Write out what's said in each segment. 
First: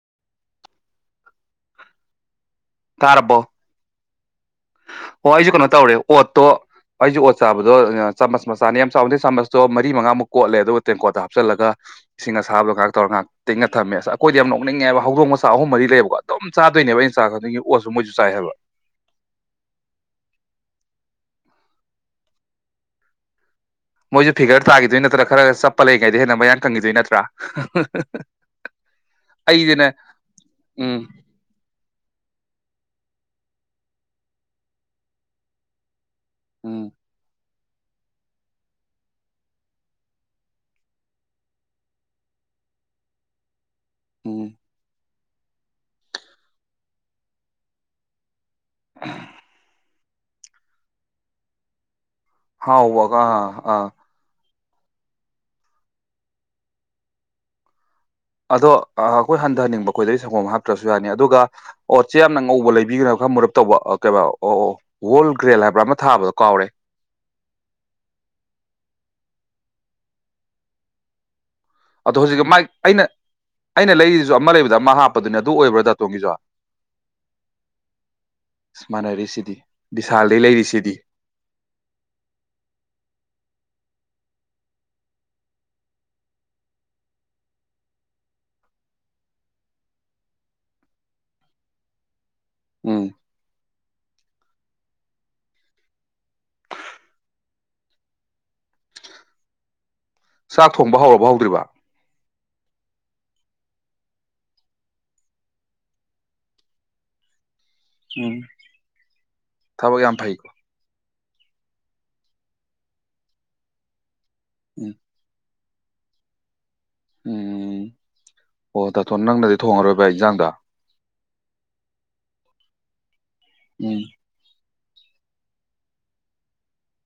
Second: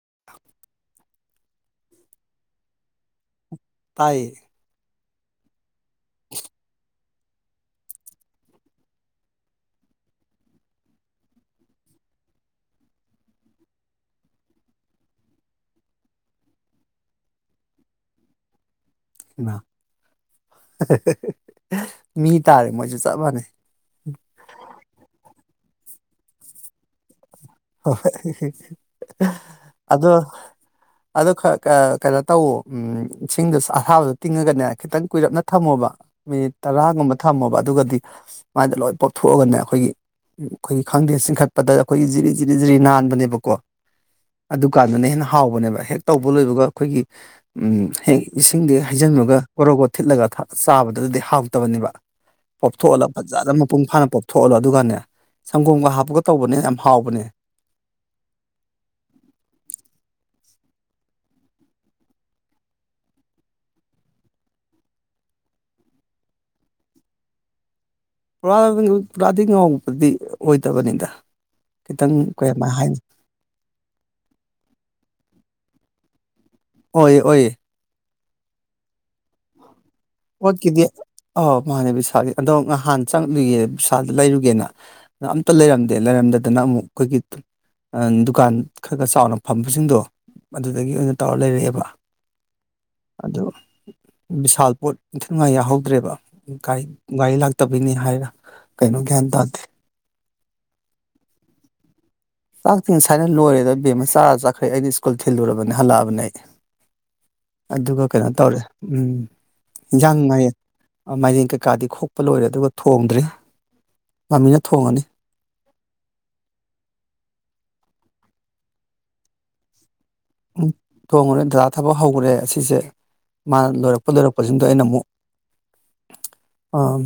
[inaudible] ꯇꯥꯔꯕꯣ ꯇꯥꯏꯌꯦ ꯑꯣ ꯑꯩꯖꯨ ꯀꯩꯅꯣꯠ ꯇꯧꯔꯦ ꯄꯣꯠꯇꯣ ꯑꯩꯁꯦ ꯑꯣꯠ ꯆꯥꯕꯗꯣ ꯆꯥꯃꯁ ꯃꯆꯥꯅꯤ ꯌꯥꯝ ꯆꯥꯎꯗꯩ ꯆꯥꯃꯁꯇꯣ ꯃꯔꯤ ꯃꯉꯥꯃꯨꯛ ꯀꯣꯠꯂꯦ ꯑꯗꯨꯒ ꯇꯦꯡꯀꯣꯠꯇ ꯍꯥꯞꯆꯜꯂꯒ ꯏꯁꯤꯡ ꯑꯁꯥꯕꯗꯣ ꯉꯥꯏꯍꯥꯛ ꯇꯧꯔꯒ ꯉꯥꯏꯍꯥꯛ ꯇꯤꯡꯉ ꯊꯝꯃꯦ ꯑꯁ ꯑꯩꯈꯣꯏꯗꯤ ꯌꯥꯝ ꯅꯣꯛꯅꯤꯡꯉꯦꯕ ꯍꯧꯗꯣꯡ ꯃꯆꯥ ꯑꯍꯨꯝ ꯃꯔꯤ ꯂꯩꯌꯦꯕꯀꯣ ꯑꯗꯨꯝ ꯆꯥꯗꯣꯏꯅꯦꯕ ꯑꯩꯅ ꯆꯥꯕ ꯈꯨꯗꯤꯡꯒꯤ ꯑꯣꯠꯁꯨ ꯃꯣꯏꯁꯨ ꯆꯥꯏ ꯍꯥꯏꯕ ꯃꯤ ꯇꯥꯔꯦ ꯃꯣꯏꯁꯨ ꯆꯞ ꯃꯥꯟꯅꯩ ꯃꯣꯏꯅ ꯐꯤꯒꯔ ꯇꯒꯤꯗꯣꯏ ꯅꯠꯇ꯭ꯔ ꯈꯔ ꯆꯞ ꯄꯜꯂꯤꯉꯩꯗ ꯍꯦꯟꯅ ꯃꯌꯥꯡꯪꯈꯤꯗꯣꯏ ꯅꯠꯇ꯭ꯔꯥ ꯍꯣ ꯍꯣꯏ ꯑ ꯍꯤ ꯍꯤ ꯑꯩꯗꯤꯅꯦ ꯎꯝ ꯑꯥꯗꯣ ꯈꯔ ꯈꯔ ꯀꯩꯅꯣ ꯇꯧ ꯎ ꯑꯝ ꯏꯁꯤꯡꯗꯨ ꯑꯁꯥꯕꯗ ꯇꯤꯡꯉꯒꯅꯦ ꯈꯤꯇꯪ ꯀꯨꯏꯔꯞꯅ ꯊꯝꯃꯣꯕ ꯃꯤꯅꯤꯠ ꯎꯝ ꯇꯔꯥꯒꯨꯝꯕ ꯊꯝꯃꯣꯕ ꯑꯗꯨꯒꯗꯤ ꯃꯥꯏꯗꯣ ꯂꯣꯏ ꯄꯣꯛꯊꯣꯛꯑꯒꯅꯦ ꯑꯩꯈꯣꯏꯒꯤ ꯑꯩꯈꯣꯏꯒꯤ ꯈꯪꯗꯦ ꯆꯤꯡꯈꯠꯄꯗ ꯑꯩꯈꯣꯏꯒꯤ ꯖꯤꯔꯤ ꯖꯤꯔꯤ ꯖꯤꯔꯤ ꯅꯥꯟꯕꯅꯦꯕꯀꯣ ꯎꯝ ꯑꯗꯨ ꯀꯥꯟꯗꯅꯦ ꯍꯦꯟꯅ ꯍꯥꯎꯕꯅꯦꯕ ꯍꯦꯛ ꯇꯧꯕ ꯂꯣꯏꯕꯒ ꯑꯩꯈꯣꯏꯒꯤ ꯎꯝ ꯍꯦꯛ ꯏꯁꯤꯡꯗꯤ ꯍꯩꯖꯤꯜꯕꯒ ꯀꯣꯔꯣꯒꯣꯠ ꯊꯤꯠꯂꯒ ꯊꯛ ꯆꯥꯕꯗꯨꯗꯤ ꯍꯥꯎꯇꯕꯅꯦꯕ ꯄꯣꯛꯊꯣꯛꯍꯜꯂ ꯍꯥꯎꯕꯒ ꯑꯥ ꯐꯥꯖꯥꯅ ꯑꯥ ꯃꯄꯨꯡ ꯐꯥꯅ ꯄꯣꯛꯊꯣꯛꯍꯜꯂ ꯑꯗꯨꯒꯅꯦ ꯁꯪꯒꯣꯝꯒ ꯍꯥꯞꯄꯒ ꯇꯧꯕꯅꯦ ꯌꯥꯝ ꯍꯥꯎꯕꯅꯦ ꯑꯗꯣ ꯑꯩꯈꯣꯏ ꯍꯟꯊꯍꯟꯅꯤꯡꯕ ꯑꯩꯈꯣꯏꯗꯗꯒꯤ ꯁꯪꯒꯣꯝ ꯍꯥꯞꯇ꯭ꯔꯁꯨ ꯌꯥꯅꯤ ꯑꯗꯨꯒ ꯑꯣꯠꯁꯦ ꯌꯥꯝꯅ ꯉꯧꯕ ꯂꯩꯕꯤꯒꯔꯒ ꯃꯔꯨꯔꯨꯞ ꯇꯧꯕ ꯑ ꯀꯩꯕ ꯑ ꯑ ꯑꯣꯜ ꯒ꯭ꯔꯦꯜ ꯍꯥꯏꯕ꯭ꯔꯥ ꯑꯃ ꯊꯥꯕꯗꯣ ꯀꯥꯎꯔꯦ ꯄꯨꯔꯥ ꯕꯅꯤ ꯄꯨꯔꯥꯗꯤ ꯉꯥꯎꯕꯗꯤ ꯑꯣꯏꯗꯕꯅꯤꯗ ꯑꯗꯣ ꯈꯤꯇꯪ ꯍꯧꯖꯤꯛꯀꯤ ꯃꯥꯏ ꯀꯩꯃꯥꯏ ꯍꯥꯏꯅꯤ ꯑꯩꯅ ꯑꯩꯅ ꯂꯩꯔꯤꯁꯨ ꯑꯃ ꯂꯩꯕꯗ ꯑꯃ ꯍꯥꯞꯄꯗꯨꯅ ꯑꯗꯨ ꯑꯣꯏꯕ꯭ꯔꯥ ꯗꯇꯣꯝꯒꯤꯖꯣ ꯑꯣꯏ ꯑꯣꯏ ꯏꯁ ꯃꯥꯅꯔꯤꯁꯤꯗꯤ ꯑꯣꯠꯀꯤꯗꯤ ꯑ ꯃꯥꯅꯦ ꯕꯤꯁꯥꯗꯤ ꯑꯗꯣ ꯅꯍꯥꯟ ꯆꯠꯂꯨꯢꯌꯦ ꯑꯗꯨ ꯂꯩꯔꯨꯒꯦꯅ ꯑꯝꯇ ꯂꯩꯔꯝꯗꯦ ꯂꯩꯔꯝꯗꯗꯅ ꯑꯃꯨꯛ ꯑꯩꯈꯣꯏꯒꯤ ꯑ ꯗꯨꯀꯥꯟ ꯈꯔ ꯆꯥꯎꯅ ꯐꯝꯕꯁꯤꯡꯗꯣ ꯑꯗꯨꯗꯒꯤ ꯑꯣꯏꯅ ꯇꯧꯔ ꯂꯩꯔꯛꯑꯦꯕ ꯎꯝ ꯑꯗꯣ ꯕꯤꯁꯥꯜ ꯄꯣꯠ ꯏꯟꯊꯤ ꯅꯨꯉꯥꯏ ꯌꯥꯎꯍꯧꯗ꯭ꯔꯦꯕ ꯒꯥꯏ ꯒꯥꯔꯤ ꯂꯥꯛꯇꯕꯩꯅꯦ ꯍꯥꯏꯔ ꯀꯩꯅꯣ ꯒ꯭ꯌꯥꯟ ꯇꯥꯗꯦ ꯆꯥꯛ ꯊꯣꯡꯕ ꯍꯧꯔꯕꯣ ꯍꯧꯗ꯭ꯔꯤꯕ ꯆꯥꯛ ꯇꯤ ꯉꯁꯥꯏꯅ ꯂꯣꯏꯔꯦꯗ ꯕꯦꯝꯃ ꯆꯥꯔꯒ ꯆꯠꯈ꯭ꯔꯦ ꯑꯩꯗꯤ ꯁ꯭ꯀꯨꯜ ꯊꯤꯜꯂꯨꯔꯕꯅꯦ ꯍꯜꯂꯛꯑꯕꯅꯦ ꯑꯩ ꯑꯗꯨꯒ ꯀꯩꯅꯣ ꯎꯝ ꯇꯧꯔꯦ ꯎꯝ ꯊꯕꯛ ꯌꯥꯝ ꯏꯟꯖꯥꯡ ꯉꯥꯏ ꯐꯩꯀꯣ ꯃꯥꯏꯔꯦꯟ ꯀꯩꯀꯥꯗꯤ ꯈꯣꯛꯄ ꯂꯣꯏꯔꯦ ꯑꯗꯨꯒ ꯊꯣꯡꯗ꯭ꯔꯤ ꯃꯃꯤꯅ ꯎꯝ ꯊꯣꯡꯉꯅꯤ ꯎꯝ ꯑꯣ ꯇꯥꯇꯣꯟꯅ ꯅꯪꯅꯗꯤ ꯊꯣꯡꯉꯔꯣꯏꯕ ꯍꯤꯖꯥꯡꯗꯣ ꯊꯣꯡꯉ꯭ꯔꯦꯏ ꯗꯗꯥꯥ ꯊꯕꯛ ꯍꯧꯈ꯭ꯔꯦ ꯑꯁꯤꯁꯦ ꯃꯥ ꯎꯝ ꯂꯣꯏꯔꯛꯄ ꯂꯣꯏꯔꯛꯄꯁꯤꯡ ꯑꯩꯅ ꯑꯃꯨꯛ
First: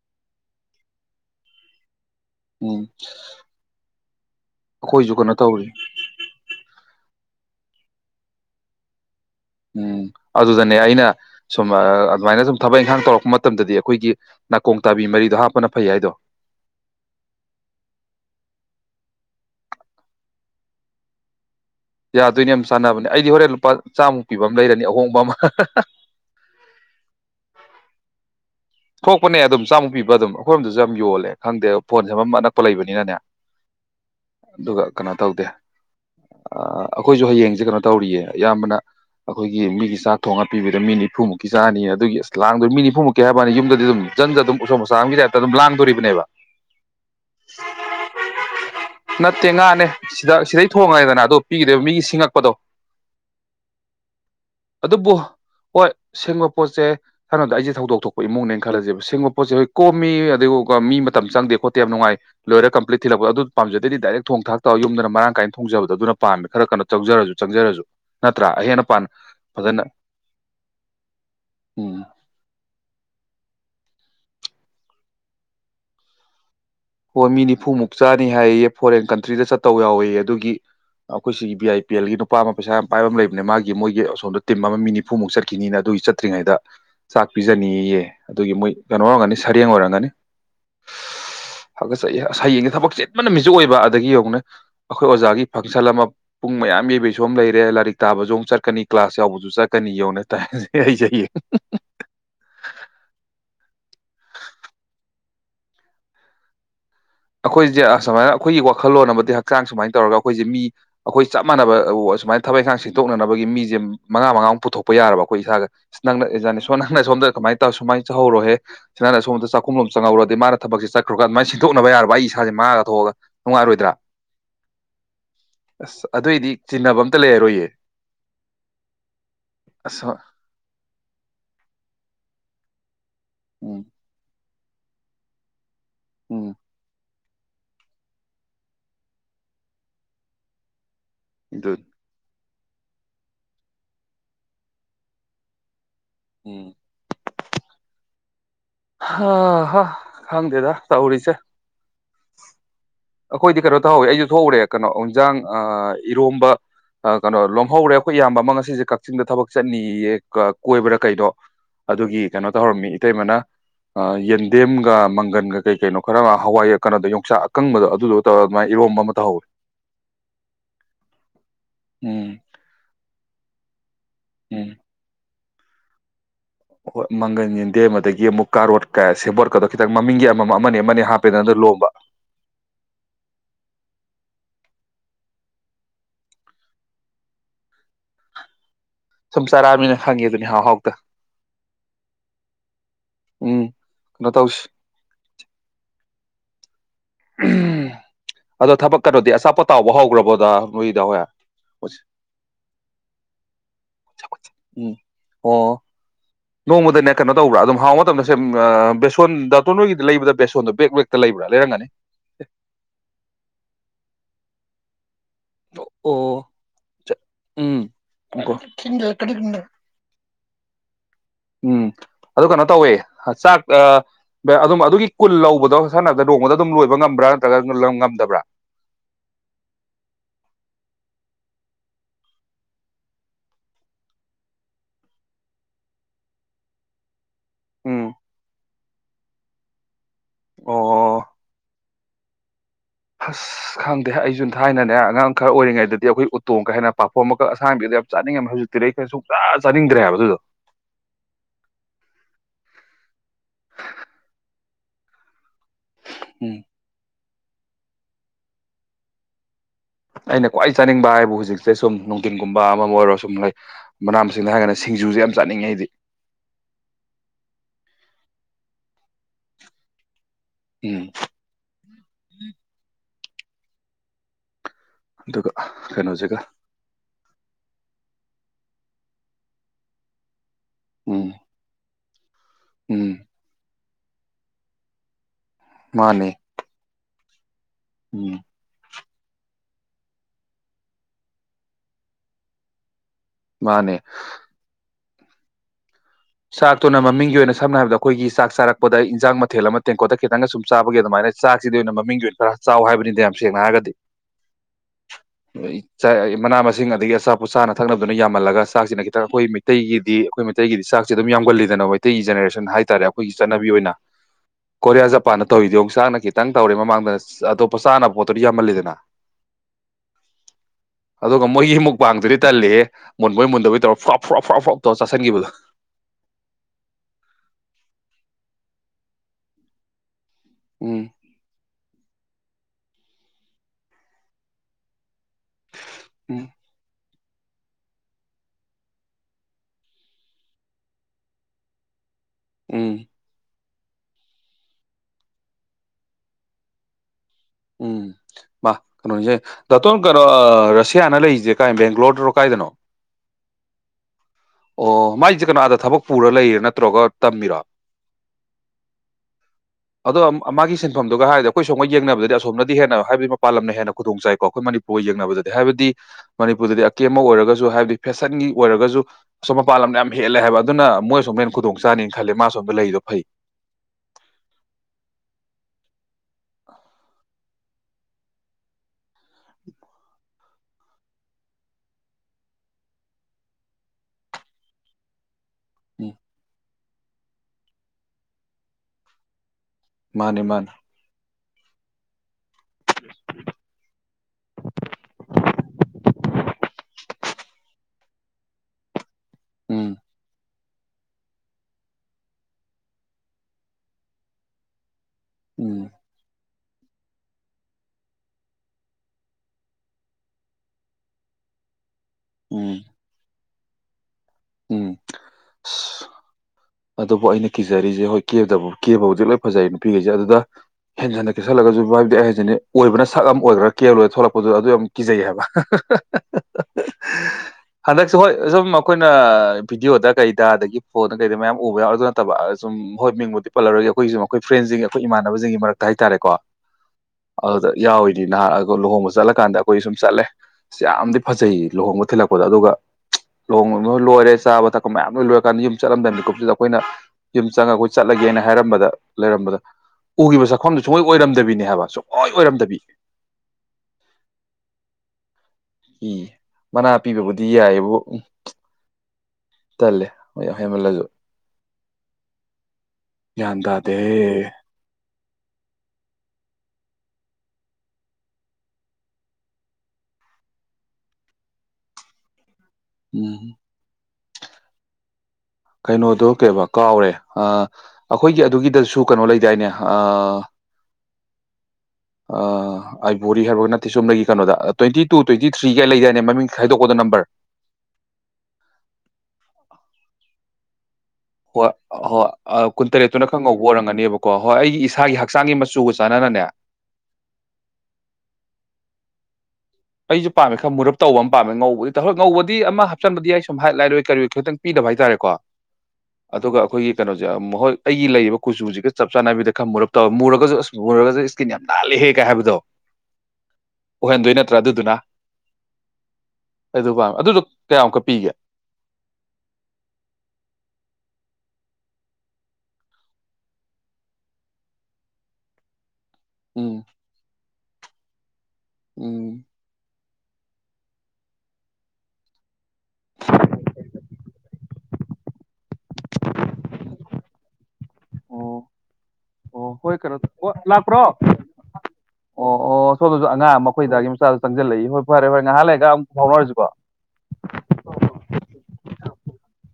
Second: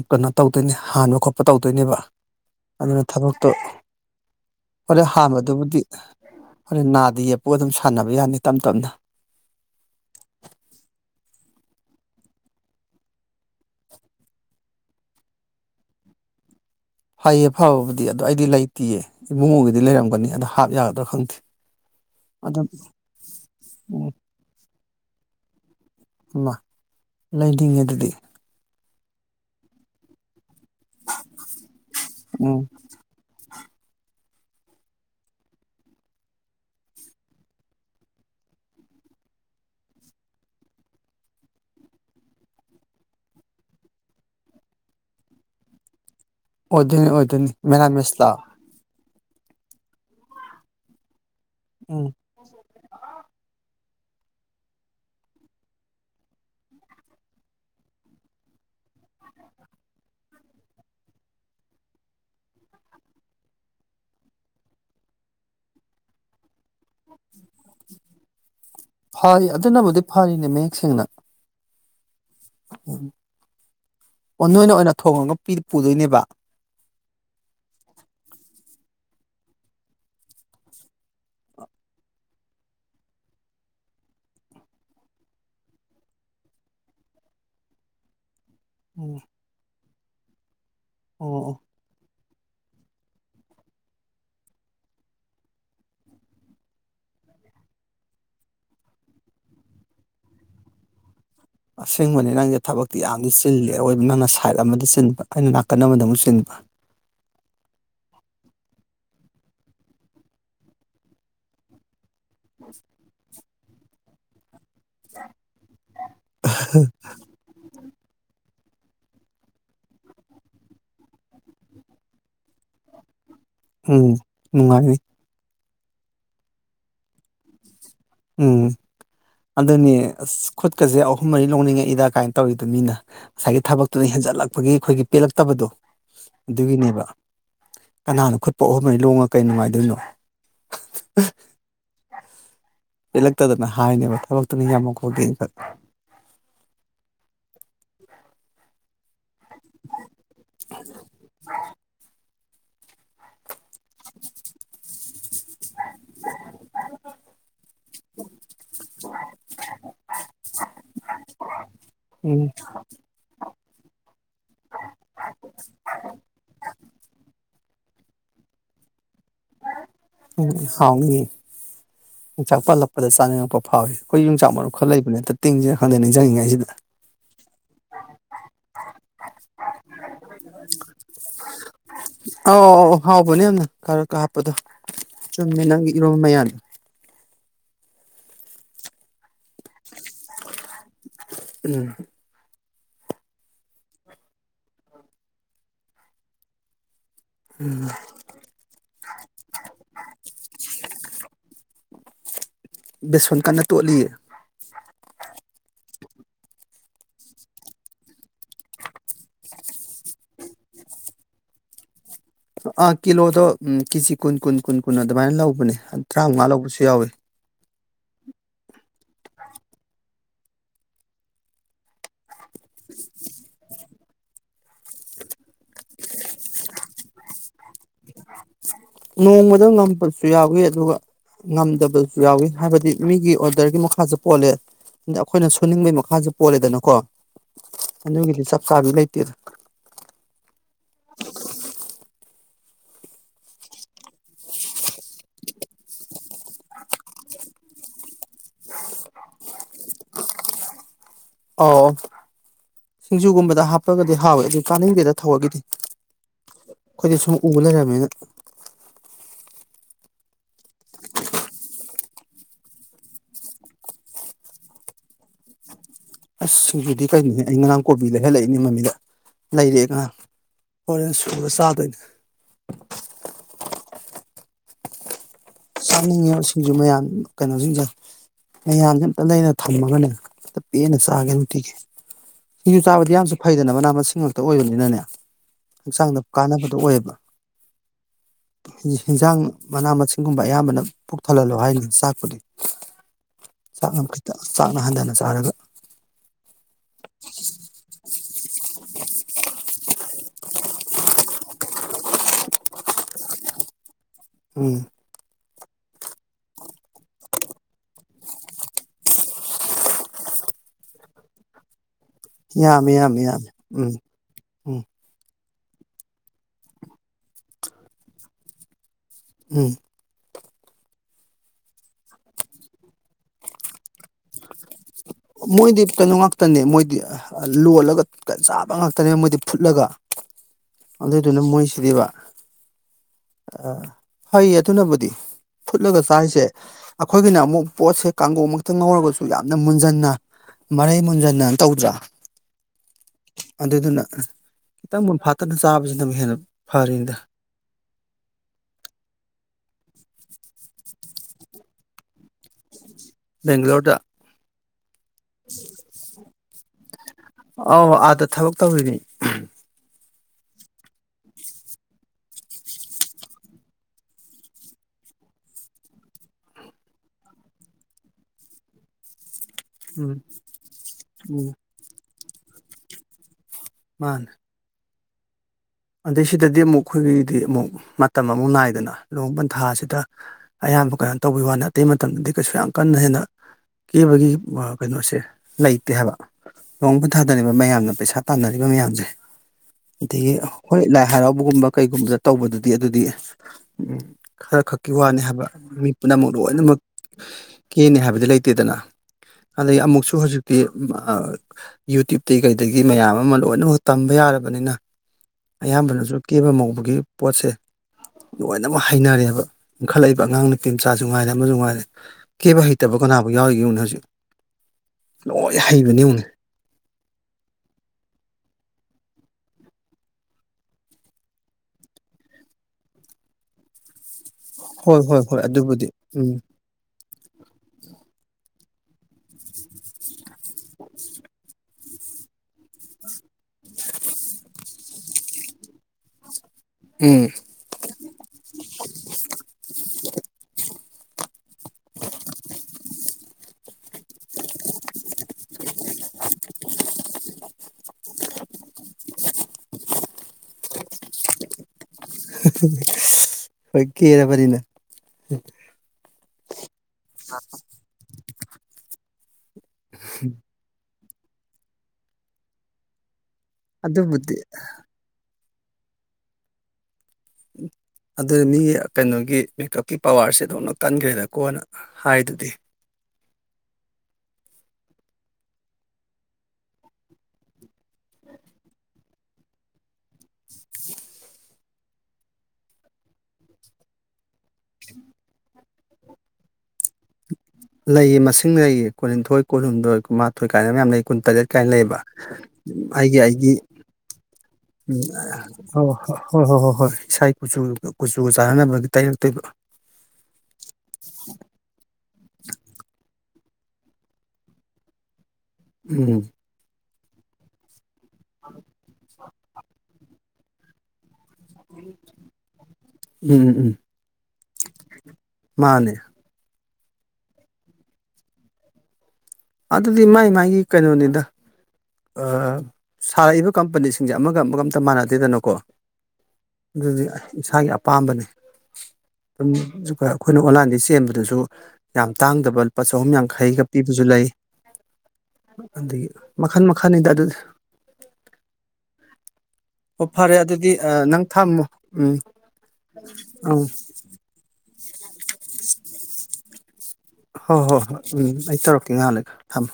ꯀꯩꯅꯣ ꯇꯧꯗꯣꯏꯅꯦ ꯍꯥꯟꯕ ꯈꯣꯠꯄ ꯇꯧꯗꯣꯏꯅꯦꯕ ꯎꯝ ꯑꯗꯨꯅ ꯊꯕꯛꯇꯣ ꯍꯣꯔꯦꯟ ꯑꯩꯈꯣꯏꯁꯨ ꯀꯩꯅꯣ ꯇꯧꯔꯤ ꯍꯥꯟꯕꯗꯨꯕꯨꯗꯤ ꯑ ꯅꯥꯗ ꯌꯦꯄꯣ ꯑꯗꯨꯝ ꯁꯥꯟꯅꯕ ꯌꯥꯅꯤ ꯇꯞ ꯇꯞꯅ ꯎꯝ ꯑꯗꯨꯗꯅꯦ ꯑꯩꯅ ꯁꯨꯝ ꯑꯗꯨꯃꯥꯏꯅ ꯁꯨꯝ ꯊꯕꯛ ꯏꯪꯈꯥꯡ ꯇꯧꯔꯛꯄ ꯃꯇꯝꯗꯗꯤ ꯑꯩꯈꯣꯏꯒꯤ ꯅꯥꯀꯣꯡ ꯇꯥꯕꯤ ꯃꯔꯤꯗꯣ ꯍꯥꯞꯄꯅ ꯐꯩ ꯍꯥꯏꯗꯣ ꯐꯩꯌꯦ ꯐꯕꯕꯨꯗꯤ ꯑꯗꯣ ꯑꯩꯗꯤ ꯂꯩꯇꯦꯌꯦ ꯏꯕꯨꯡꯉꯣꯒꯤꯗꯤ ꯂꯩꯔꯝꯒꯅꯤ ꯑꯗ ꯍꯥꯞ ꯌꯥꯒꯗ꯭ꯔꯥ ꯈꯪꯗꯦ ꯌꯥꯗꯣꯏꯅꯦ ꯌꯥꯝ ꯑꯗꯨꯝ ꯆꯥꯟꯅꯕꯅꯦ ꯑꯩꯗꯤ ꯍꯣꯔꯦꯟ ꯂꯨꯄꯥ ꯎꯝ ꯆꯥꯃꯨꯛ ꯄꯤꯕ ꯑꯃ ꯂꯩꯔꯦ ꯑꯍꯣꯡꯕ ꯑꯃ ꯃꯥ ꯂꯩꯅꯤꯡꯒꯦ ꯑꯗꯨꯤꯗꯤ ꯊꯣꯛꯄꯅꯦ ꯑꯗꯨꯝ ꯆꯥꯝꯃꯨꯛ ꯄꯤꯕ ꯑꯗꯨꯝ ꯑꯩꯈꯣꯏꯔꯣꯝꯗꯁꯨ ꯌꯥꯝ ꯌꯣꯜꯂꯦ ꯈꯪꯗꯦ ꯐꯣꯟ ꯁꯦꯝꯕꯝ ꯎꯝ ꯑꯅꯛꯄ ꯂꯩꯕꯅꯤꯅꯅꯦ ꯑꯗꯨꯒ ꯀꯩꯅꯣ ꯇꯧꯗꯦ ꯑꯈꯣꯏꯁꯨ ꯍꯌꯦꯡꯁꯦ ꯀꯩꯅꯣ ꯇꯧꯔꯤꯌꯦ ꯏꯌꯥꯝꯕꯅ ꯑꯈꯣꯏꯒꯤ ꯃꯤꯒꯤ ꯆꯥꯛ ꯊꯣꯡꯉ ꯄꯤꯕꯗ ꯃꯤ ꯅꯤꯐꯨꯃꯨꯛꯀꯤ ꯆꯥꯅꯤ ꯑꯗꯨꯒꯤ ꯑꯁ ꯂꯥꯡꯗꯨ ꯃꯤ ꯅꯤꯐꯨꯃꯨꯛ ꯀꯌꯥ ꯌꯨꯝꯗꯗꯤ ꯑꯗꯨꯝ ꯆꯟꯗ ꯑꯗꯨꯝ ꯎꯁꯣꯞꯃꯆꯥ ꯑꯃꯒꯤ ꯇꯥꯏꯞꯇ ꯑꯗꯨꯝ ꯂꯥꯡꯗꯣꯔꯤꯕꯅꯦꯕ ꯑꯣꯏꯗꯣꯏꯅꯦ ꯑꯣꯏꯗꯣꯏꯅꯦ ꯃꯦꯔꯥꯃꯦꯁ ꯂꯣ ꯅꯠꯇꯦ ꯉꯥꯅꯦ ꯁꯤꯗ ꯁꯤꯗꯩ ꯊꯣꯡꯉꯦꯗꯅ ꯑꯗꯣ ꯄꯤꯈꯤꯗꯕ ꯃꯤꯒꯤ ꯎꯝ ꯁꯤꯡꯉꯛꯄꯗꯣ ꯑꯗꯨꯕꯨ ꯍꯣꯏ ꯁꯦꯡꯕ ꯄꯣꯠꯁꯦ ꯀꯩꯅꯣꯗ ꯑꯩꯁꯦ ꯊꯧꯗꯣꯛ ꯊꯣꯛ ꯍꯣꯏ ꯏꯃꯨꯡꯅꯦꯅ ꯈꯜꯂꯁꯦꯕ ꯁꯦꯝꯕ ꯄꯣꯠꯁꯦ ꯍꯣ ꯀꯣꯝꯃꯤ ꯑꯗꯒꯤ ꯃꯤ ꯃꯇꯝ ꯆꯪꯗꯦ ꯈꯣꯠꯇꯦ ꯌꯥꯝ ꯅꯨꯡꯉꯥꯏ ꯂꯣꯏꯔ ꯀꯝꯄ꯭ꯂꯤꯠ ꯊꯤꯜꯂꯛꯄꯗ ꯑꯗꯨ ꯄꯥꯝꯖꯗꯦꯗꯤ ꯗꯥꯏꯔꯦꯛ ꯊꯣꯛ ꯊꯥꯛꯇꯧꯔ ꯌꯨꯝꯗꯅ ꯃꯔꯥꯡ ꯀꯥꯏꯅ ꯊꯣꯡꯖꯕꯗꯣ ꯑꯗꯨꯅ ꯄꯥꯝꯃꯦ ꯈꯔ ꯀꯩꯅꯣ ꯇꯧꯖꯔꯁꯨꯅꯦ ꯐꯔꯤ ꯐꯖꯅ ꯑꯗꯨꯅꯕꯨꯗꯤ ꯐꯔꯤꯅꯦ ꯃꯌꯦꯛ ꯁꯦꯡꯅ ꯎꯝ ꯑꯣ ꯅꯣꯏꯅ ꯑꯣꯏꯅ ꯊꯣꯡꯉꯒ ꯄꯤ ꯄꯨꯗꯣꯏꯅꯦꯕ ꯍꯣꯏ ꯃꯤ ꯅꯤꯐꯨꯃꯨꯛ ꯆꯥꯅꯤ ꯍꯥꯏꯌꯦ ꯐꯣꯔꯦꯟ ꯀꯟꯇ꯭ꯔꯤꯗ ꯆꯠꯇꯧ ꯌꯥꯎꯋꯦꯌꯦ ꯑꯗꯨꯒꯤ ꯑꯩꯈꯣꯏ ꯁꯤꯒꯤ ꯕꯤ ꯑꯥꯏ ꯄꯤ ꯑꯦꯜꯒꯤ ꯅꯨꯄꯥ ꯑꯃ ꯄꯩꯁꯥ ꯌꯥꯝ ꯄꯥꯏꯕ ꯑꯃ ꯂꯩꯕꯅꯦ ꯃꯥꯒꯤ ꯃꯣꯏꯒꯤ ꯑꯁꯣꯝꯗ ꯇꯤꯝ ꯑꯃ ꯃꯤ ꯅꯤꯐꯨꯃꯨꯛ ꯆꯠꯈꯤꯅꯤꯅ ꯑꯗꯨꯒꯤ ꯆꯠꯇ꯭ꯔꯤꯉꯩꯗ ꯆꯥꯛ ꯄꯤꯖꯅꯤꯑꯌꯦ ꯑꯗꯨꯒꯤ ꯃꯣꯏ ꯀꯩꯅꯣ ꯎꯝ ꯑꯣꯏꯔꯝꯒꯅꯤ ꯁꯔꯦꯡ ꯑꯣꯏꯔꯝꯒꯅꯤ ꯑꯣ ꯑꯣ ꯍꯥꯒꯠꯆꯩ ꯑꯁ ꯍꯌꯦꯡꯁꯦ ꯊꯕꯛ ꯆꯤꯟꯕ ꯅꯨꯃꯤꯠꯁꯨꯨ ꯑꯣꯏꯕ ꯑꯗꯒꯤ ꯌꯧꯅꯦ ꯑꯩꯈꯣꯏ ꯑꯣꯖꯥꯒꯤ ꯐꯪꯁꯟ ꯑꯃ ꯄꯨꯡ ꯃꯌꯥꯝ ꯌꯩꯕꯩꯁꯨ ꯑꯃꯝ ꯂꯩꯔꯦ ꯂꯥꯏꯔꯤꯛ ꯇꯥꯕꯁꯨ ꯑꯃꯨꯛ ꯆꯠꯀꯅꯤ ꯀ꯭ꯂꯥꯁ ꯌꯥꯎꯕꯁꯨ ꯆꯠꯀꯅꯤ ꯌꯧꯅ ꯇꯥꯏꯁꯦ ꯑꯩꯁꯦ ꯍꯌꯦꯡ ꯑꯁꯦꯡꯕꯅꯤ ꯅꯪꯁꯦ ꯊꯕꯛꯇꯤ ꯌꯥꯝꯗꯤ ꯆꯤꯜꯂꯦ ꯑꯥꯑꯣꯏꯅꯤ ꯅꯪꯅ ꯁꯥ꯭ꯏꯠ ꯑꯃꯗ ꯆꯤꯟꯕ ꯑꯩꯅ ꯅꯥꯀꯥꯟ ꯑꯃꯗ ꯑꯃꯨꯛ ꯆꯤꯟꯕ ꯑꯩꯈꯣꯏꯁꯦ ꯁꯃꯥ꯭ꯏꯅ ꯑꯩꯈꯣꯏꯒꯤ ꯋꯥꯈꯜꯂꯣꯟ ꯑꯃꯗꯤ ꯍꯛꯆꯥꯡ ꯁꯨꯃꯥꯏꯅ ꯇꯧꯔꯒ ꯑꯩꯈꯣꯏꯁꯦ ꯃꯤ ꯑꯩꯈꯣꯏ ꯆꯞ ꯃꯥꯟꯅꯕ ꯁꯨꯃꯥꯏꯅ ꯊꯕꯥꯛ ꯏꯟꯈꯥꯡ ꯁꯤꯟꯇꯣꯛꯅꯥꯅꯕꯒꯤ ꯃꯤ ꯒꯤꯝ ꯃꯉꯥ ꯃꯉꯥ ꯃꯨꯛ ꯄꯨꯊꯣꯛ ꯄꯣꯛꯄ ꯌꯥꯔꯕ ꯑꯩꯈꯣꯏ ꯏꯁꯥꯒꯦ ꯑꯦ ꯔꯥꯅꯦꯁꯣꯔ ꯅꯪꯅꯥ ꯁꯣꯝꯗꯥ ꯁꯨꯃꯥꯏꯅꯥ ꯊꯧꯍꯧꯔꯣꯍꯦ ꯁꯥꯅꯥꯅ ꯁꯣꯝꯗ ꯆꯥꯛꯈꯨꯝ ꯔꯣꯝ ꯆꯪꯍꯧꯔꯗꯤ ꯃꯥꯅ ꯊꯕꯛꯁꯦ ꯆꯠꯈ꯭ꯔꯥꯒꯥ ꯑꯗꯨꯃꯥꯏꯅ ꯁꯤꯟꯊꯣꯛꯅꯕ ꯌꯥꯔꯕ ꯑꯩ ꯢꯁꯥꯁꯦ ꯃꯥꯒꯥ ꯊꯣꯒꯥ ꯎꯝ ꯅꯨꯡꯉꯥꯏꯅꯤ ꯑꯁ ꯑꯗꯨꯑꯣꯏꯗꯤ ꯆꯤꯡꯅꯕ ꯑꯝꯇ ꯂꯩꯔꯔꯣꯏꯌꯦ ꯎꯝ ꯑꯗꯨꯅꯦ ꯑꯁ ꯈꯨꯠꯀꯥꯁꯦ ꯑꯍꯨꯝ ꯃꯔꯤ ꯂꯣꯡꯅꯤꯡꯉꯛꯏꯗ ꯀꯥꯏꯅ ꯇꯧꯔꯤꯗꯣ ꯃꯤꯅꯥ ꯉꯥꯁꯥꯏꯒꯤ ꯎꯝ ꯊꯕꯛꯇꯨꯅ ꯍꯦꯟꯖꯜꯂꯛ ꯑꯩꯈꯣꯏꯒꯤ ꯑꯩꯈꯣꯏꯒꯤ ꯄꯦꯜꯂꯛꯇꯕꯗꯣ ꯎꯝ ꯑꯗꯨꯒꯤꯅꯦꯕꯥ ꯀꯅꯥꯅꯣ ꯈꯨꯠꯄꯣꯛꯑꯝꯃꯦ ꯂꯣꯡꯉꯥ ꯀꯩ ꯅꯨꯡꯉꯥꯏꯗꯣꯏꯅꯣ ꯗꯨꯠ ꯄꯦꯜꯂꯛꯇꯥꯗꯅ ꯍꯥꯏꯅꯦꯕ ꯊꯕꯛꯇꯨꯅ ꯌꯥꯝꯃꯛꯈꯣꯗꯦꯅꯥ ꯎꯝ ꯍꯥ ꯍꯥ ꯈꯪꯡꯗꯦꯗꯥ ꯇꯧꯔꯤꯁꯦ ꯑꯩꯈꯣꯏꯗꯤ ꯀꯔꯣꯠ ꯇꯧꯍꯧꯋꯦ ꯑꯩꯁꯨ ꯊꯣꯛꯍꯎꯔꯦ ꯀꯩꯅꯣ ꯑꯦꯟꯖꯥꯡ ꯏꯔꯣꯝꯕ ꯀꯩꯅꯣ ꯂꯣꯝꯍꯧꯔꯦ ꯑꯩꯈꯣꯏ ꯏꯌꯥꯝꯕ ꯑꯃ ꯉꯁꯤꯁꯦ ꯀꯛꯆꯤꯡꯗ ꯊꯕꯛ ꯆꯠꯅꯤꯌꯦ ꯀꯣꯏꯕ꯭ꯔꯥ ꯀꯩꯅꯣ ꯑꯗꯨꯒꯤ ꯎꯝ ꯀꯩꯅꯣ ꯇꯧꯔꯝꯃꯦꯌꯦ ꯏꯇꯩꯃꯅ ꯌꯦꯟꯗꯦꯝꯒꯥ ꯃꯪꯒꯟꯒ ꯀꯩ ꯀꯩꯅꯣ ꯈꯔ ꯍꯋꯥꯏ ꯀꯩꯅꯣꯗꯣ ꯌꯣꯡꯆꯥꯛ ꯀꯪꯕꯗ ꯑꯛ ꯑ꯭ꯗꯨꯗꯨꯒꯥ ꯊꯧꯔꯒꯥ ꯑꯗꯨꯃꯥꯢꯅ ꯢꯔꯣꯝꯕ ꯑꯃꯥ ꯇꯧꯍꯧꯎꯋꯦ ꯎꯝ ꯍꯥꯎꯅꯤꯌꯦ ꯎꯝ ꯌꯣꯡꯆꯥꯛ ꯄꯜꯂꯛꯄꯗꯁꯦ ꯆꯥꯅꯤꯡꯉꯛꯄꯥ ꯐꯥꯎꯋꯦ ꯑꯩꯈꯣꯏ ꯌꯣꯡꯆꯥꯛ ꯃꯔꯨ ꯎꯝ ꯈꯔꯥ ꯂꯩꯕꯅꯦ ꯑꯝꯇꯥ ꯇꯤꯡꯖꯤꯔꯥ ꯈꯪꯗꯦ ꯅꯤꯡꯖꯥꯪꯉꯤꯉꯥꯏ ꯍꯣꯏ ꯃꯪꯒꯟ ꯌꯦꯟꯗꯦꯝ ꯑꯗꯒꯤ ꯑꯃꯨꯛ ꯀꯥꯔꯣꯠ ꯀꯥ ꯁꯦꯕꯣꯠꯀꯥꯗꯣ ꯈꯥꯇꯪ ꯃꯃꯤꯡꯒꯤ ꯑꯃꯥꯃꯝ ꯑꯃꯅꯤ ꯑꯃꯅꯤ ꯍꯥꯞꯄꯦꯗꯅꯥ ꯑꯗꯨꯒꯥ ꯂꯣꯟꯝꯕ ꯑꯧ ꯑꯧ ꯑꯧ ꯍꯥꯎꯕꯅꯦ ꯌꯥꯝꯅ ꯀꯥꯔꯣꯠꯀ ꯍꯥꯞꯄꯗꯣ ꯆꯨꯝꯃꯦ ꯅꯪꯒꯤ ꯏꯔꯣꯝꯕ ꯃꯌꯥꯟ ꯁꯨꯝ ꯆꯔꯛꯑꯕꯥꯅꯤꯅꯥ ꯈꯪꯉꯦ ꯗꯨꯅꯤ ꯍꯥꯎ ꯍꯥꯎꯇꯥ ꯎꯝ ꯎꯝ ꯅ ꯇꯧꯁꯤ ꯑꯗꯣ ꯊꯕꯛ ꯀꯩꯅꯣꯗꯤ ꯑꯆꯥꯄꯣꯠ ꯇꯥꯎꯕ ꯍꯧꯈ꯭ꯔꯕꯣ ꯗꯥ ꯍꯣꯢ ꯗꯥ ꯍꯣꯏ ꯍꯨꯁ ꯕꯦꯁꯣꯟ ꯀꯟꯅ ꯇꯣꯠꯂꯤꯌꯦ ꯎꯝ ꯑꯣ ꯅꯣꯡꯃꯗꯅꯦ ꯀꯩꯅꯣ ꯇꯧꯕ꯭ꯔꯥ ꯑꯗꯨꯝ ꯍꯥꯎꯕ ꯃꯇꯝꯗ ꯁꯦꯝꯕꯔꯥ ꯁꯦ ꯕꯦꯁꯣꯟ ꯗꯥ ꯇꯣꯟ ꯅꯣꯏꯒꯤ ꯗ ꯂꯩꯕꯗ ꯕꯦꯁꯣꯟꯗꯣ ꯕꯦꯛ ꯕꯦꯛ ꯇ ꯂꯩꯕ꯭ꯔꯥ ꯂꯩꯔꯝꯒꯅꯤ ꯑ ꯀꯤꯂꯣꯗꯣ ꯎ ꯀꯦꯖꯤ ꯀꯨꯟ ꯀꯨꯟ ꯀꯨꯟ ꯀꯨꯅ ꯅ ꯑꯗꯨꯃꯥꯏꯅ ꯂꯧꯕꯅꯦ ꯇꯔꯥꯃꯉꯥ ꯑꯣ ꯂꯧꯕꯁꯨ ꯌꯥꯎꯏꯤ [unintelligible] ꯎꯝ ꯑꯗꯨ ꯀꯩꯅꯣ ꯇꯧꯋꯦ ꯆꯥꯛ ꯑ ꯑꯗꯨꯝ ꯑꯗꯨꯒꯤ ꯀꯨꯜ ꯂꯧꯕꯗꯣ ꯁꯝꯅ ꯍꯥꯏꯗ ꯅꯣꯡꯃꯗ ꯑꯗꯨꯝ ꯂꯣꯏꯕ ꯉꯝꯕ꯭ꯔꯥ ꯅꯠꯇ꯭ꯔꯒ ꯉꯝꯗꯕ꯭ꯔꯥ ꯅꯣꯡꯃꯗ ꯉꯝꯕ ꯁꯨ ꯌꯥꯎꯏꯤ ꯑꯗꯨꯒ ꯉꯝꯗꯕꯁꯨ ꯌꯥꯎꯏ ꯍꯥꯏꯕꯗꯤ ꯃꯤꯒꯤ ꯑꯣꯔꯗꯔꯒꯤ ꯃꯈꯥꯁꯨ ꯄꯣꯜꯂꯦ ꯗ ꯑꯩꯈꯣꯏꯅ ꯁꯨꯟꯅꯤꯡꯕꯒꯤ ꯃꯈꯥꯁꯨ ꯄꯣꯜꯂꯦꯗꯅꯀꯣ ꯎꯝ ꯑꯗꯨꯒꯤꯗꯤ ꯆꯞ ꯆꯥꯗꯤ ꯂꯩꯇꯦꯗ ꯑꯣ ꯑꯁ ꯈꯪꯗꯦ ꯑꯩꯁꯨ ꯊꯥꯏꯅꯅꯦ ꯑꯉꯥꯡ ꯈꯔ ꯑꯣꯏꯔꯤꯉꯩꯗꯗꯤ ꯑꯩꯈꯣꯏ ꯎꯇꯣ ꯀ ꯍꯥꯏꯅ ꯄꯥꯐꯣ ꯃꯀꯛ ꯑꯁꯥꯡꯕꯤꯗꯣ ꯌꯥꯝ ꯆꯥꯅꯤꯡꯉꯝꯃꯦ ꯍꯧꯖꯤꯛꯇꯤ ꯂꯩꯈꯔ ꯁꯨꯛꯆꯥ ꯆꯥꯅꯤꯡꯗ꯭ꯔꯦꯕ ꯑꯗꯨꯗꯣ ꯑꯧ ꯁꯤꯡꯖꯨꯒꯨꯝꯕꯗ ꯍꯥꯞꯄꯒꯗꯤ ꯍꯥꯎꯋꯦ ꯑꯗꯨ ꯆꯥꯅꯤꯡꯗꯦꯗ ꯊꯧꯑꯣꯏꯡꯒꯤꯗꯤ ꯎꯝ ꯁꯨꯝ ꯎ ꯂꯩꯔꯝꯃꯤꯅ ꯑꯩꯅ ꯈ꯭ꯋꯥꯏ ꯆꯥꯅꯤꯡꯕ ꯍꯥꯏꯕꯨ ꯍꯧꯖꯤꯛꯁꯦ ꯁꯨꯝ ꯅꯨꯡꯊꯤꯟꯒꯨꯝꯕ ꯑꯝꯃꯕꯨ ꯑꯣꯏꯔꯣ ꯁꯨꯝ ꯂꯩ ꯃꯅꯥ ꯃꯁꯤꯡꯗ ꯍꯥꯏꯔꯒꯅ ꯁꯤꯡꯖꯨꯁꯦ ꯌꯥꯝ ꯆꯥꯅꯤꯡꯉꯦ ꯑꯩꯗꯤ ꯑꯁ ꯁꯤꯡꯗꯨꯗꯤ ꯀꯩꯅꯣꯍꯦ ꯑꯩ ꯉꯔꯥꯡ ꯀꯣꯕꯤ ꯂꯩꯍꯜꯂꯛꯏꯅꯦ ꯃꯃꯤꯗ ꯂꯩꯔꯛꯑꯦ ꯉꯔꯥꯡ ꯎꯝ ꯍꯣꯔꯦꯟ ꯁꯨꯔ ꯆꯥꯗꯣꯏꯅꯦ ꯑꯗꯨꯒ ꯀꯩꯅꯣꯁꯤꯒ ꯆꯥꯅꯤꯡꯉꯦꯕꯁꯤꯡꯖꯨ ꯃꯌꯥꯟ ꯀꯩꯅꯣꯁꯤꯡꯁꯦ ꯃꯌꯥꯟꯁꯦ ꯑꯝꯇ ꯂꯩꯔ ꯊꯝꯃꯒꯅꯦ ꯄꯦꯟꯅ ꯎꯝ ꯆꯥꯒꯦ ꯅꯨꯡꯇꯤꯒꯤ ꯁꯤꯡꯖꯨ ꯎꯝ ꯆꯥꯕꯗꯤ ꯌꯥꯝꯁꯨ ꯐꯩꯗꯅ ꯃꯅꯥ ꯃꯁꯤꯡ ꯁꯤ ꯉꯛꯇ ꯑꯣꯏꯕꯅꯤꯅꯅꯦ ꯍꯛꯆꯥꯡꯗ ꯃꯥꯅꯦ ꯀꯥꯟꯅꯕꯗꯣ ꯑꯣꯏꯌꯦꯕ ꯎꯝ ꯍꯤ ꯍꯤꯡꯖꯥꯡ ꯃꯅꯥ ꯃꯁꯤꯡ ꯨꯒꯨꯝꯕ ꯑꯌꯥꯝꯕꯅ ꯄꯨꯛ ꯊꯜꯍꯜꯂꯣ ꯍꯥꯏꯅꯤ ꯆꯥꯛꯄꯨꯗꯤ ꯃꯥꯅꯦ ꯆꯥꯛꯅꯝꯈꯤꯛꯇ ꯆꯥꯛꯅ ꯍꯟꯗꯅ ꯆꯥꯔꯒ ꯆꯥꯛꯇꯨꯅ ꯃꯃꯤꯡꯒꯤ ꯑꯣꯏꯅ ꯁꯝꯅ ꯍꯥꯏꯔꯕꯗ ꯑꯩꯈꯣꯏꯒꯤ ꯆꯥꯛ ꯆꯥꯔꯛꯄꯗ ꯏꯟꯖꯥꯡ ꯃꯊꯦꯜ ꯑꯃ ꯇꯦꯡꯀꯣꯠꯇ ꯈꯤꯇꯪꯒ ꯁꯨꯝ ꯆꯥꯕꯒꯤ ꯑꯗꯨꯃꯥꯏꯅ ꯆꯥꯛꯁꯤꯗꯤ ꯑꯣꯏꯅ ꯃꯃꯤꯡꯒꯤ ꯑꯣꯏꯅ ꯈꯔ ꯆꯥꯎ ꯍꯥꯏꯕꯅꯤꯗ ꯌꯥꯝ ꯁꯦꯡꯅ ꯍꯥꯏꯔꯒꯗꯤ ꯎꯝ ꯆ ꯌꯥꯢ ꯃꯅꯥ ꯃꯁꯤꯡ ꯑꯗꯒꯤ ꯑꯆꯥꯄꯣꯠ ꯆꯥꯅ ꯊꯛꯅꯕꯗꯨꯅ ꯌꯥꯝꯃꯜꯂꯒ ꯆꯥꯛꯁꯤꯅ ꯈꯤꯇꯪ ꯑꯩꯈꯣꯏ ꯃꯩꯇꯩꯒꯤꯗꯤ ꯑꯩꯈꯣꯏ ꯃꯩꯇꯩꯒꯤꯗꯤ ꯆꯥꯛ ꯁꯤ ꯑꯗꯨꯝ ꯌꯥꯝꯒꯜꯂꯤꯗꯅ ꯍꯣꯢ ꯑꯇꯩ ꯖꯦꯅꯦꯔꯦꯁꯟ ꯌꯥꯝꯃꯦ ꯍꯥꯏꯇꯥꯔꯦ ꯌꯥꯝꯃꯦ ꯑꯩꯈꯣꯏꯒꯤ ꯌꯥꯝꯃꯦ ꯆꯠꯅꯕꯤ ꯑꯣꯏꯅ ꯎꯝ ꯎꯝ ꯀꯣꯔꯤꯌꯥ ꯖꯄꯥꯟ ꯇꯧꯔꯤꯗꯣ ꯆꯥꯛꯅ ꯈꯤꯇꯪ ꯇꯧꯔꯦ ꯃꯃꯥꯡꯗꯅ ꯑꯇꯣꯞꯄ ꯆꯥꯅꯕ ꯄꯣꯠꯇꯨꯗꯤ ꯌꯥꯝꯃꯜꯂꯤꯗꯅ ꯎꯝ ꯑꯗꯨꯒ ꯃꯣꯏꯒꯤ ꯃꯨꯛ ꯕꯥꯡꯗꯨꯗꯤ ꯇꯜꯂꯤꯍꯦ ꯃꯨꯟꯕꯣꯏ ꯃꯨꯟꯗꯕꯣꯏ ꯇꯧꯔ ꯐ꯭ꯔꯞ ꯐ꯭ꯔꯞ ꯐ꯭ꯔꯥ ꯐꯞ ꯇꯧ ꯆꯥꯁꯟꯈꯤꯕꯗꯣ ꯉꯇꯅꯦ ꯃꯣꯏꯗꯤ ꯂꯣꯜꯂꯒ ꯆꯥꯕ ꯉꯥꯛꯇꯅꯦ ꯃꯣꯏꯗꯤ ꯐꯨꯠꯂꯒ ꯎꯝ ꯑꯗꯨꯗꯨꯅ ꯃꯣꯏꯁꯤꯗꯤꯕ ꯑꯍ ꯐꯩ ꯑꯕꯨꯅꯕꯨꯗꯤ꯫ ꯐꯨꯠꯂꯒ ꯎꯝ ꯆꯥꯏꯁꯦ ꯑꯩꯈꯣꯏꯒꯤꯅ ꯑꯃꯨꯛ ꯄꯣꯠꯁꯦ ꯀꯥꯡꯕꯨ ꯃꯛꯇ ꯉꯧꯔꯒꯁꯨ꯫ ꯨ ꯌꯥꯝꯅ ꯃꯨꯟꯖꯟꯅ ꯃꯔꯩ ꯃꯨꯟꯖꯟꯅ ꯇꯧꯗ꯭ꯔꯥ꯫ ꯎꯝ꯫ ꯑꯗꯨꯗꯨꯅ ꯈꯤꯇꯪ ꯃꯨꯟꯐꯥꯠꯇꯅ ꯆꯥꯕꯁꯤꯅꯕꯨ ꯍꯦꯟꯅ ꯐꯔꯤꯅꯤꯗ ꯎꯝ ꯃꯥ ꯀꯌꯥꯅꯣ ꯂꯩꯔꯤꯁꯦ ꯀꯥꯏ ꯕꯦꯡꯒ꯭ꯂꯣꯔꯗꯔꯣ ꯀꯥꯏꯗꯅꯣ ꯕꯦꯡꯒ꯭ꯂꯣꯔꯗ ꯑꯣ ꯃꯥꯏꯁꯦ ꯀꯅꯥꯗ ꯊꯕꯛ ꯄꯨꯔ ꯂꯩꯔꯦ ꯅꯠꯇ꯭ꯔꯒ ꯇꯝꯃꯤꯔꯣ ꯑꯧ ꯑꯥꯗ ꯊꯕꯛ ꯇꯧꯔꯤꯅꯤ ꯑꯗꯣ ꯃꯥꯒꯤ ꯁꯤꯟꯐꯝꯗꯨꯒ ꯍꯥꯏꯔꯗꯤ ꯑꯩꯈꯣꯏ ꯁꯣꯝꯒ ꯌꯦꯡꯅꯕꯗꯗꯤ ꯑꯁꯣꯝꯅꯗꯤ ꯍꯦꯟꯅ ꯍꯥꯏꯕꯗꯤ ꯃꯄꯥꯟ ꯂꯝꯅ ꯍꯦꯟꯅ ꯈꯨꯗꯣꯡ ꯆꯥꯏꯀꯣ ꯑꯩꯈꯣꯏ ꯃꯅꯤꯄꯨꯔꯒ ꯌꯦꯡꯅꯕꯗꯗꯤ ꯍꯥꯏꯕꯗꯤ ꯃꯅꯤꯄꯨꯔꯗꯗꯤ ꯑꯀꯦ ꯑꯃꯧ ꯑꯣꯏꯔꯒꯁꯨ ꯍꯥꯏꯕꯗꯤ ꯐꯦꯁꯟꯒꯤ ꯑꯣꯏꯔꯒꯁꯨ ꯑꯁꯣ ꯃꯄꯥꯟ ꯂꯝꯗ ꯌꯥꯝ ꯎꯝ ꯍꯦꯜꯂꯦ ꯍꯥꯏꯕ ꯑꯗꯨꯅ ꯃꯣꯏ ꯑꯁꯣꯝꯅ ꯎꯝ ꯍꯦꯟꯅꯈꯨꯗꯣꯡ ꯆꯥꯅꯤ ꯈꯜꯂꯦ ꯃꯥꯁꯣꯝꯗ ꯂꯩꯗꯣ ꯐꯩ ꯃꯥꯥꯅꯦ ꯑꯗꯩ ꯁꯤꯗꯗꯤ ꯑꯃꯨꯛ ꯑꯩꯈꯣꯏꯒꯤꯗꯤ ꯑꯃꯨꯛ ꯃꯇꯝ ꯑꯃꯨꯛ ꯅꯥꯏꯗꯅ ꯂꯨꯍꯣꯡ ꯄꯟꯊꯥꯁꯤꯗ ꯑꯌꯥꯝꯕ ꯀꯩꯅꯣ ꯇꯧꯕꯤ ꯋꯥꯅꯤ ꯑꯇꯩ ꯃꯇꯝꯗꯗꯤ ꯀꯩꯁꯨ ꯌꯥꯝ ꯀꯟꯅ ꯍꯦꯟꯅ ꯀꯦꯕꯒꯤ ꯀꯩꯅꯣꯁꯦ꯫ ꯂꯩꯇꯦ ꯎꯝ ꯍꯥꯏꯕ ꯅꯣꯡ ꯄꯥꯟꯊꯥꯗꯅꯦꯕ ꯃꯌꯥꯝꯅ ꯄꯩꯁꯥ ꯇꯥꯟꯅꯔꯤꯕ ꯃꯌꯥꯝꯖꯦ꯫ ꯑꯗꯒꯤ ꯃꯥꯅꯦ ꯑꯣ꯫ ꯃꯥꯅꯦ ꯍꯣꯏ ꯂꯥꯏ ꯍꯔꯥꯎ ꯒꯨꯝꯕ ꯀꯩꯒꯨꯝꯕꯗ ꯇꯧꯕꯗꯨ꯫ ꯗꯤ ꯑꯗꯨꯗꯤ ꯎ ꯈꯔ ꯈꯛꯀꯤ ꯋꯥꯅꯤ ꯍꯥꯏꯕ ꯃꯤ ꯄꯨꯝꯅꯃꯛ ꯂꯣꯏꯅꯃꯛ ꯀꯦꯅꯤ ꯍꯥꯏꯕ ꯂꯩꯇꯦꯗꯅ ꯑꯗꯩ ꯎꯝ ꯑꯃꯨꯛꯁꯨ ꯍꯧꯖꯤꯛ ꯏ ꯑ ꯌꯨꯇ꯭ꯌꯨꯕꯇꯒꯤ ꯀꯩꯗꯒꯤ ꯃꯌꯥꯝ ꯑꯃ ꯂꯣꯏꯅꯃꯛ ꯇꯝꯕ ꯌꯥꯔꯕꯅꯤꯅ ꯎꯝ ꯑꯌꯥꯝꯕꯅꯁꯨ ꯀꯦꯕ ꯃꯧꯕ ꯑꯗꯨꯒꯤ ꯄꯣꯠꯁꯦ ꯂꯣꯏꯅꯃꯛ ꯍꯩꯅꯔꯦꯕ ꯏꯟꯈꯠꯂꯛꯏꯕ ꯑꯉꯥꯡ ꯅꯨꯄꯤ ꯃꯆꯥꯁꯨ ꯉꯥꯏꯔꯦ ꯑꯃꯁꯨ ꯉꯥꯏꯔꯦ꯫ ꯀꯦꯕ ꯎꯝ ꯍꯩꯇꯕ ꯀꯥꯅꯕꯨ꯫ ꯌꯥꯎꯔꯤꯒꯤ ꯍꯧꯅꯦ ꯍꯧꯖꯤꯛ ꯎꯝ ꯂꯣꯏ ꯍꯩꯕꯅꯤ ꯑꯁ ꯍꯧꯅꯦ ꯑꯗꯨꯕꯨ ꯑꯩꯅ ꯀꯤꯖꯔꯤꯁꯦ ꯍꯣꯏ ꯀꯦꯕꯗꯕꯨ ꯀꯦꯕꯕꯨꯗꯤ ꯂꯣꯏ ꯐꯖꯩ ꯅꯨꯄꯤꯈꯩꯁꯦ ꯑꯗꯨꯗ ꯍꯦꯟꯖꯟꯅ ꯀꯦꯁꯜꯂꯒꯁꯨ ꯚꯥꯏ ꯑꯩ ꯍꯥꯏꯖꯤꯅꯤ ꯑꯣꯏꯕꯅ ꯁꯛ ꯑꯃ ꯑꯣꯏꯒ꯭ꯔꯥ ꯀꯦꯕ ꯂꯣꯏꯔ ꯊꯣꯛꯂꯛ꯫ ꯑꯗꯨ ꯑꯗꯨ ꯌꯥꯝ ꯍꯣꯏ ꯀꯤꯖꯩ ꯍꯣꯏ ꯍꯣꯏ ꯍꯥꯏꯕ ꯑꯗꯨꯕꯨꯗꯤ ꯎꯝ ꯍꯥꯍꯍꯍꯍꯍꯍꯏꯌ ꯍꯟꯗꯛ꯫ ꯊꯣꯏ ꯁꯨꯝ ꯑꯩꯈꯣꯏꯅ ꯕꯤꯗꯤꯑꯣꯗ ꯀꯩꯗ ꯑꯗꯒꯤ ꯐꯣꯟꯗ ꯀꯩꯗ ꯃꯌꯥꯝ ꯎꯕ ꯌꯥꯎ ꯑꯗꯨ ꯅꯠꯇꯕ ꯁꯨꯝ ꯍꯣꯏ ꯃꯤꯡꯕꯨꯗꯤ꯫ ꯄꯜꯂꯔꯒꯣꯏꯒꯦ ꯑꯩꯈꯣꯏꯁꯨ ꯃꯈꯣꯏ ꯐ꯭ꯔꯦꯟꯁꯤꯡ ꯑꯩꯈꯣꯏ ꯏꯃꯥꯟꯅꯕꯁꯤꯡꯒꯤ ꯃꯔꯛꯇ ꯍꯥꯏꯇꯥꯔꯦꯀꯣ ꯎꯝ ꯑꯗꯨꯗ ꯌꯥꯎꯋꯤꯅꯤ ꯅꯍꯥꯟ ꯂꯨꯍꯣꯡꯕ ꯆꯠꯂꯀꯥꯟꯗ ꯑꯩꯈꯣꯏ ꯁꯨꯝ ꯆꯠꯂꯦ ꯏꯁ ꯌꯥꯝꯗꯤ ꯐꯖꯩꯌꯦ ꯂꯨꯍꯣꯡꯕ ꯊꯤꯜꯂꯛꯄꯗ ꯑꯗꯨꯒ ꯂꯨꯍꯣꯡꯕ ꯃꯥ ꯂꯣꯏꯔꯦ ꯆꯥꯕ ꯊꯛꯄ ꯃꯌꯥꯝ ꯂꯣꯏ ꯂꯣꯏꯔꯀꯥꯟꯗ ꯌꯨꯝ ꯆꯠꯂꯝꯗꯥꯏ ꯃꯤꯀꯨꯞꯁꯤꯗ ꯑꯩꯈꯣꯏꯅ ꯌꯨꯝ ꯆꯪꯉꯒ ꯑꯩꯈꯣꯏ ꯆꯠꯂꯒꯦꯅ ꯍꯥꯏꯔꯝꯃꯒ ꯂꯩꯔꯝꯕꯗ ꯎꯒꯤꯕ ꯁꯛꯐꯝꯗꯣ ꯁꯨꯡꯑꯣꯏ ꯑꯣꯏꯔꯝꯗꯕꯤꯅꯦ ꯍꯥꯏꯕ ꯁꯨꯒ ꯍꯣꯏ ꯀꯦꯔꯕꯅꯤꯅ [unintelligible] ꯃꯅꯥ ꯄꯤꯕꯕꯨꯗꯤ ꯌꯥꯏꯌꯦꯕꯨ ꯎꯪ ꯇꯜꯂꯦ ꯍꯣꯏ ꯍꯥꯃꯜꯂꯁꯨ ꯒꯌꯥꯟ ꯑꯗꯨꯕꯨꯗꯤ ꯇꯥꯗꯦꯍꯦ ꯑꯗꯨ ꯃꯤ ꯀꯩꯅꯣꯒꯤ ꯃꯦꯀꯞꯀꯤ ꯄꯋꯥꯔꯁꯦ ꯑꯗꯨꯛꯅ ꯀꯟꯈ꯭ꯔꯦꯗꯀꯣꯅ ꯍꯥꯏꯗꯨꯗꯤ ꯎꯝ ꯀꯩꯅꯣꯗꯣ ꯀꯩꯕ ꯀꯥꯎꯔꯦ ꯑꯥ ꯑꯩꯈꯣꯏꯒꯤ ꯑꯗꯨꯒꯤꯗꯁꯨ ꯀꯩꯅꯣ ꯂꯩꯗꯥꯏꯅꯦ ꯑꯥ ꯑꯩꯥꯏ ꯕꯣꯔꯤ ꯍꯥꯏꯕꯔꯣ ꯅꯠꯇꯦ ꯆꯨꯃꯅꯒꯤ ꯀꯩꯅꯣꯗ ꯇ꯭ꯣꯋꯇꯤ ꯇꯨ ꯇ꯭ꯣꯋꯇꯤ ꯊ꯭ꯔꯤ ꯀꯥꯏ ꯂꯩꯗꯥꯏꯅꯦ ꯃꯃꯤꯡ ꯈꯥꯏꯗꯣꯛꯄꯗꯣ ꯅꯝꯕꯔ ꯂꯩꯌꯦ ꯃꯁꯤꯡ ꯂꯩꯌꯦ ꯀꯨꯟꯅꯤꯊꯣꯏ ꯀꯨꯟꯍꯨꯝꯗꯣꯏ ꯃꯥꯊꯣꯏ ꯀꯥꯏꯅ ꯃꯌꯥꯝ ꯂꯩ ꯀꯨꯟꯇꯔꯦꯠ ꯍꯣꯏ ꯀꯥꯏꯅ ꯂꯩꯌꯦꯕ ꯑꯍꯣꯏ ꯑ ꯀꯨꯟꯇꯔꯦꯠꯇꯨꯅ ꯈꯔ ꯉꯧꯕ ꯑꯣꯏꯔꯝꯒꯅꯤꯕꯀꯣ ꯎꯝ ꯑ ꯑ ꯍꯣ ꯍꯣꯏ ꯍꯣꯏ ꯍꯣꯏ ꯍꯣꯏ ꯏꯁꯥꯏ ꯀꯨꯆꯨ ꯀꯨꯆꯨꯒ ꯆꯥꯟꯅꯅꯕꯒꯤ ꯇꯩꯔꯛꯇꯣꯏꯕ ꯑꯩꯁꯨ ꯄꯥꯝꯃꯦ ꯈꯔ ꯃꯨꯔꯞ ꯇꯧꯕ ꯑꯃ ꯄꯥꯝꯃꯦ ꯉꯧꯕꯗꯤ ꯉꯧꯕꯗꯤ ꯑꯃ ꯍꯥꯞꯆꯟꯕꯗꯤ ꯌꯥ ꯁꯨꯝ ꯍꯥꯏꯂꯥꯏꯠꯑꯣꯏ ꯀꯔꯤꯑꯣꯏ ꯈꯤꯇꯪ ꯄꯤꯅꯕ ꯍꯥꯏꯇꯥꯔꯦꯀꯣ ꯎꯝ ꯑꯗꯨꯒ ꯑꯩꯈꯣꯏꯒꯤ ꯀꯩꯅꯣꯁꯦ ꯃꯍꯣꯏ ꯑꯩꯒꯤ ꯂꯩꯔꯤꯕ ꯀꯨꯆꯨꯁꯤꯒ ꯆꯞ ꯆꯥꯟꯅꯕꯤꯗ ꯈꯔ ꯃꯨꯔꯞ ꯇꯧꯔ ꯃꯨꯔ [unintelligible] ꯀꯤꯟ ꯌꯥꯝ ꯅꯥꯜꯂꯤꯍꯦ ꯀꯥꯏ ꯍꯥꯏꯕꯗꯣ ꯎꯝ ꯎꯝ ꯑꯣꯏꯍꯟꯗꯣꯏ ꯅꯠ ꯇ꯭ꯔ ꯑꯗꯨꯗꯨꯅ ꯃꯥꯅꯦ ꯑꯗꯨ ꯄꯥꯝ ꯑꯗꯨꯗꯨ ꯀꯌꯥꯃꯨꯛꯀ ꯄꯤꯒꯦ ꯑꯗꯨꯗꯤ ꯃꯥꯏ ꯃꯥꯒꯤ ꯀꯩꯅꯣꯅꯤꯗ ꯑꯥ ꯁꯥꯔꯛꯏꯕ ꯀꯝꯄꯅꯤꯁꯤꯡꯁꯦ ꯑꯃꯒ ꯑꯃꯒ ꯑꯝꯇ ꯃꯥꯟꯅꯗꯦꯗꯅꯀꯣ ꯎꯝ [unintelligible] ꯏꯁꯥꯒꯤ ꯑꯄꯥꯝ ꯄꯥꯝꯕꯅꯤ [unintelligible] ꯎꯝ ꯑꯩꯈꯣꯏꯅ ꯑꯣꯟꯂꯥꯏꯟꯗꯩ ꯆꯦꯟꯕꯗꯁꯨ ꯌꯥꯝ ꯇꯥꯡꯗꯕ ꯂꯨꯄꯥ ꯆꯍꯨꯝ ꯌꯥꯡꯈꯩꯒ ꯄꯤꯕꯁꯨ ꯂꯩ ꯑꯗꯒꯤ ꯃꯈꯜ ꯃꯈ ꯈꯅꯤꯗ ꯑꯗꯨꯗꯤ ꯑꯣ ꯑꯣ ꯍꯣꯏ ꯀꯩꯅꯣ ꯐꯔꯦ ꯑꯣ ꯑꯗꯨꯗꯤ ꯂꯥꯛꯄ꯭ꯔꯣ ꯅꯪ ꯊꯝꯃꯣ ꯎꯝ ꯑꯣ ꯑꯣ ꯁꯣꯟꯗꯁꯨ ꯑꯉꯥꯡ ꯑꯪ ꯑꯃ ꯑꯈꯣꯏꯗꯥꯒꯤ ꯃꯆꯥꯗꯣ ꯆꯪꯖꯜꯂꯛꯏ ꯐꯔꯦ ꯐꯔꯦ ꯉꯥꯏꯍꯥꯛ ꯂꯩꯒ ꯑꯃꯨꯛ ꯐꯥꯎꯅꯔꯁꯤꯀꯣ ꯍꯣꯏ ꯍꯣꯏ ꯍꯣꯏ ꯎꯝ ꯑꯩ ꯇꯧꯔꯛꯀꯦ ꯉꯥꯏꯍꯥꯛ ꯂꯩꯒ ꯊꯝꯃꯣ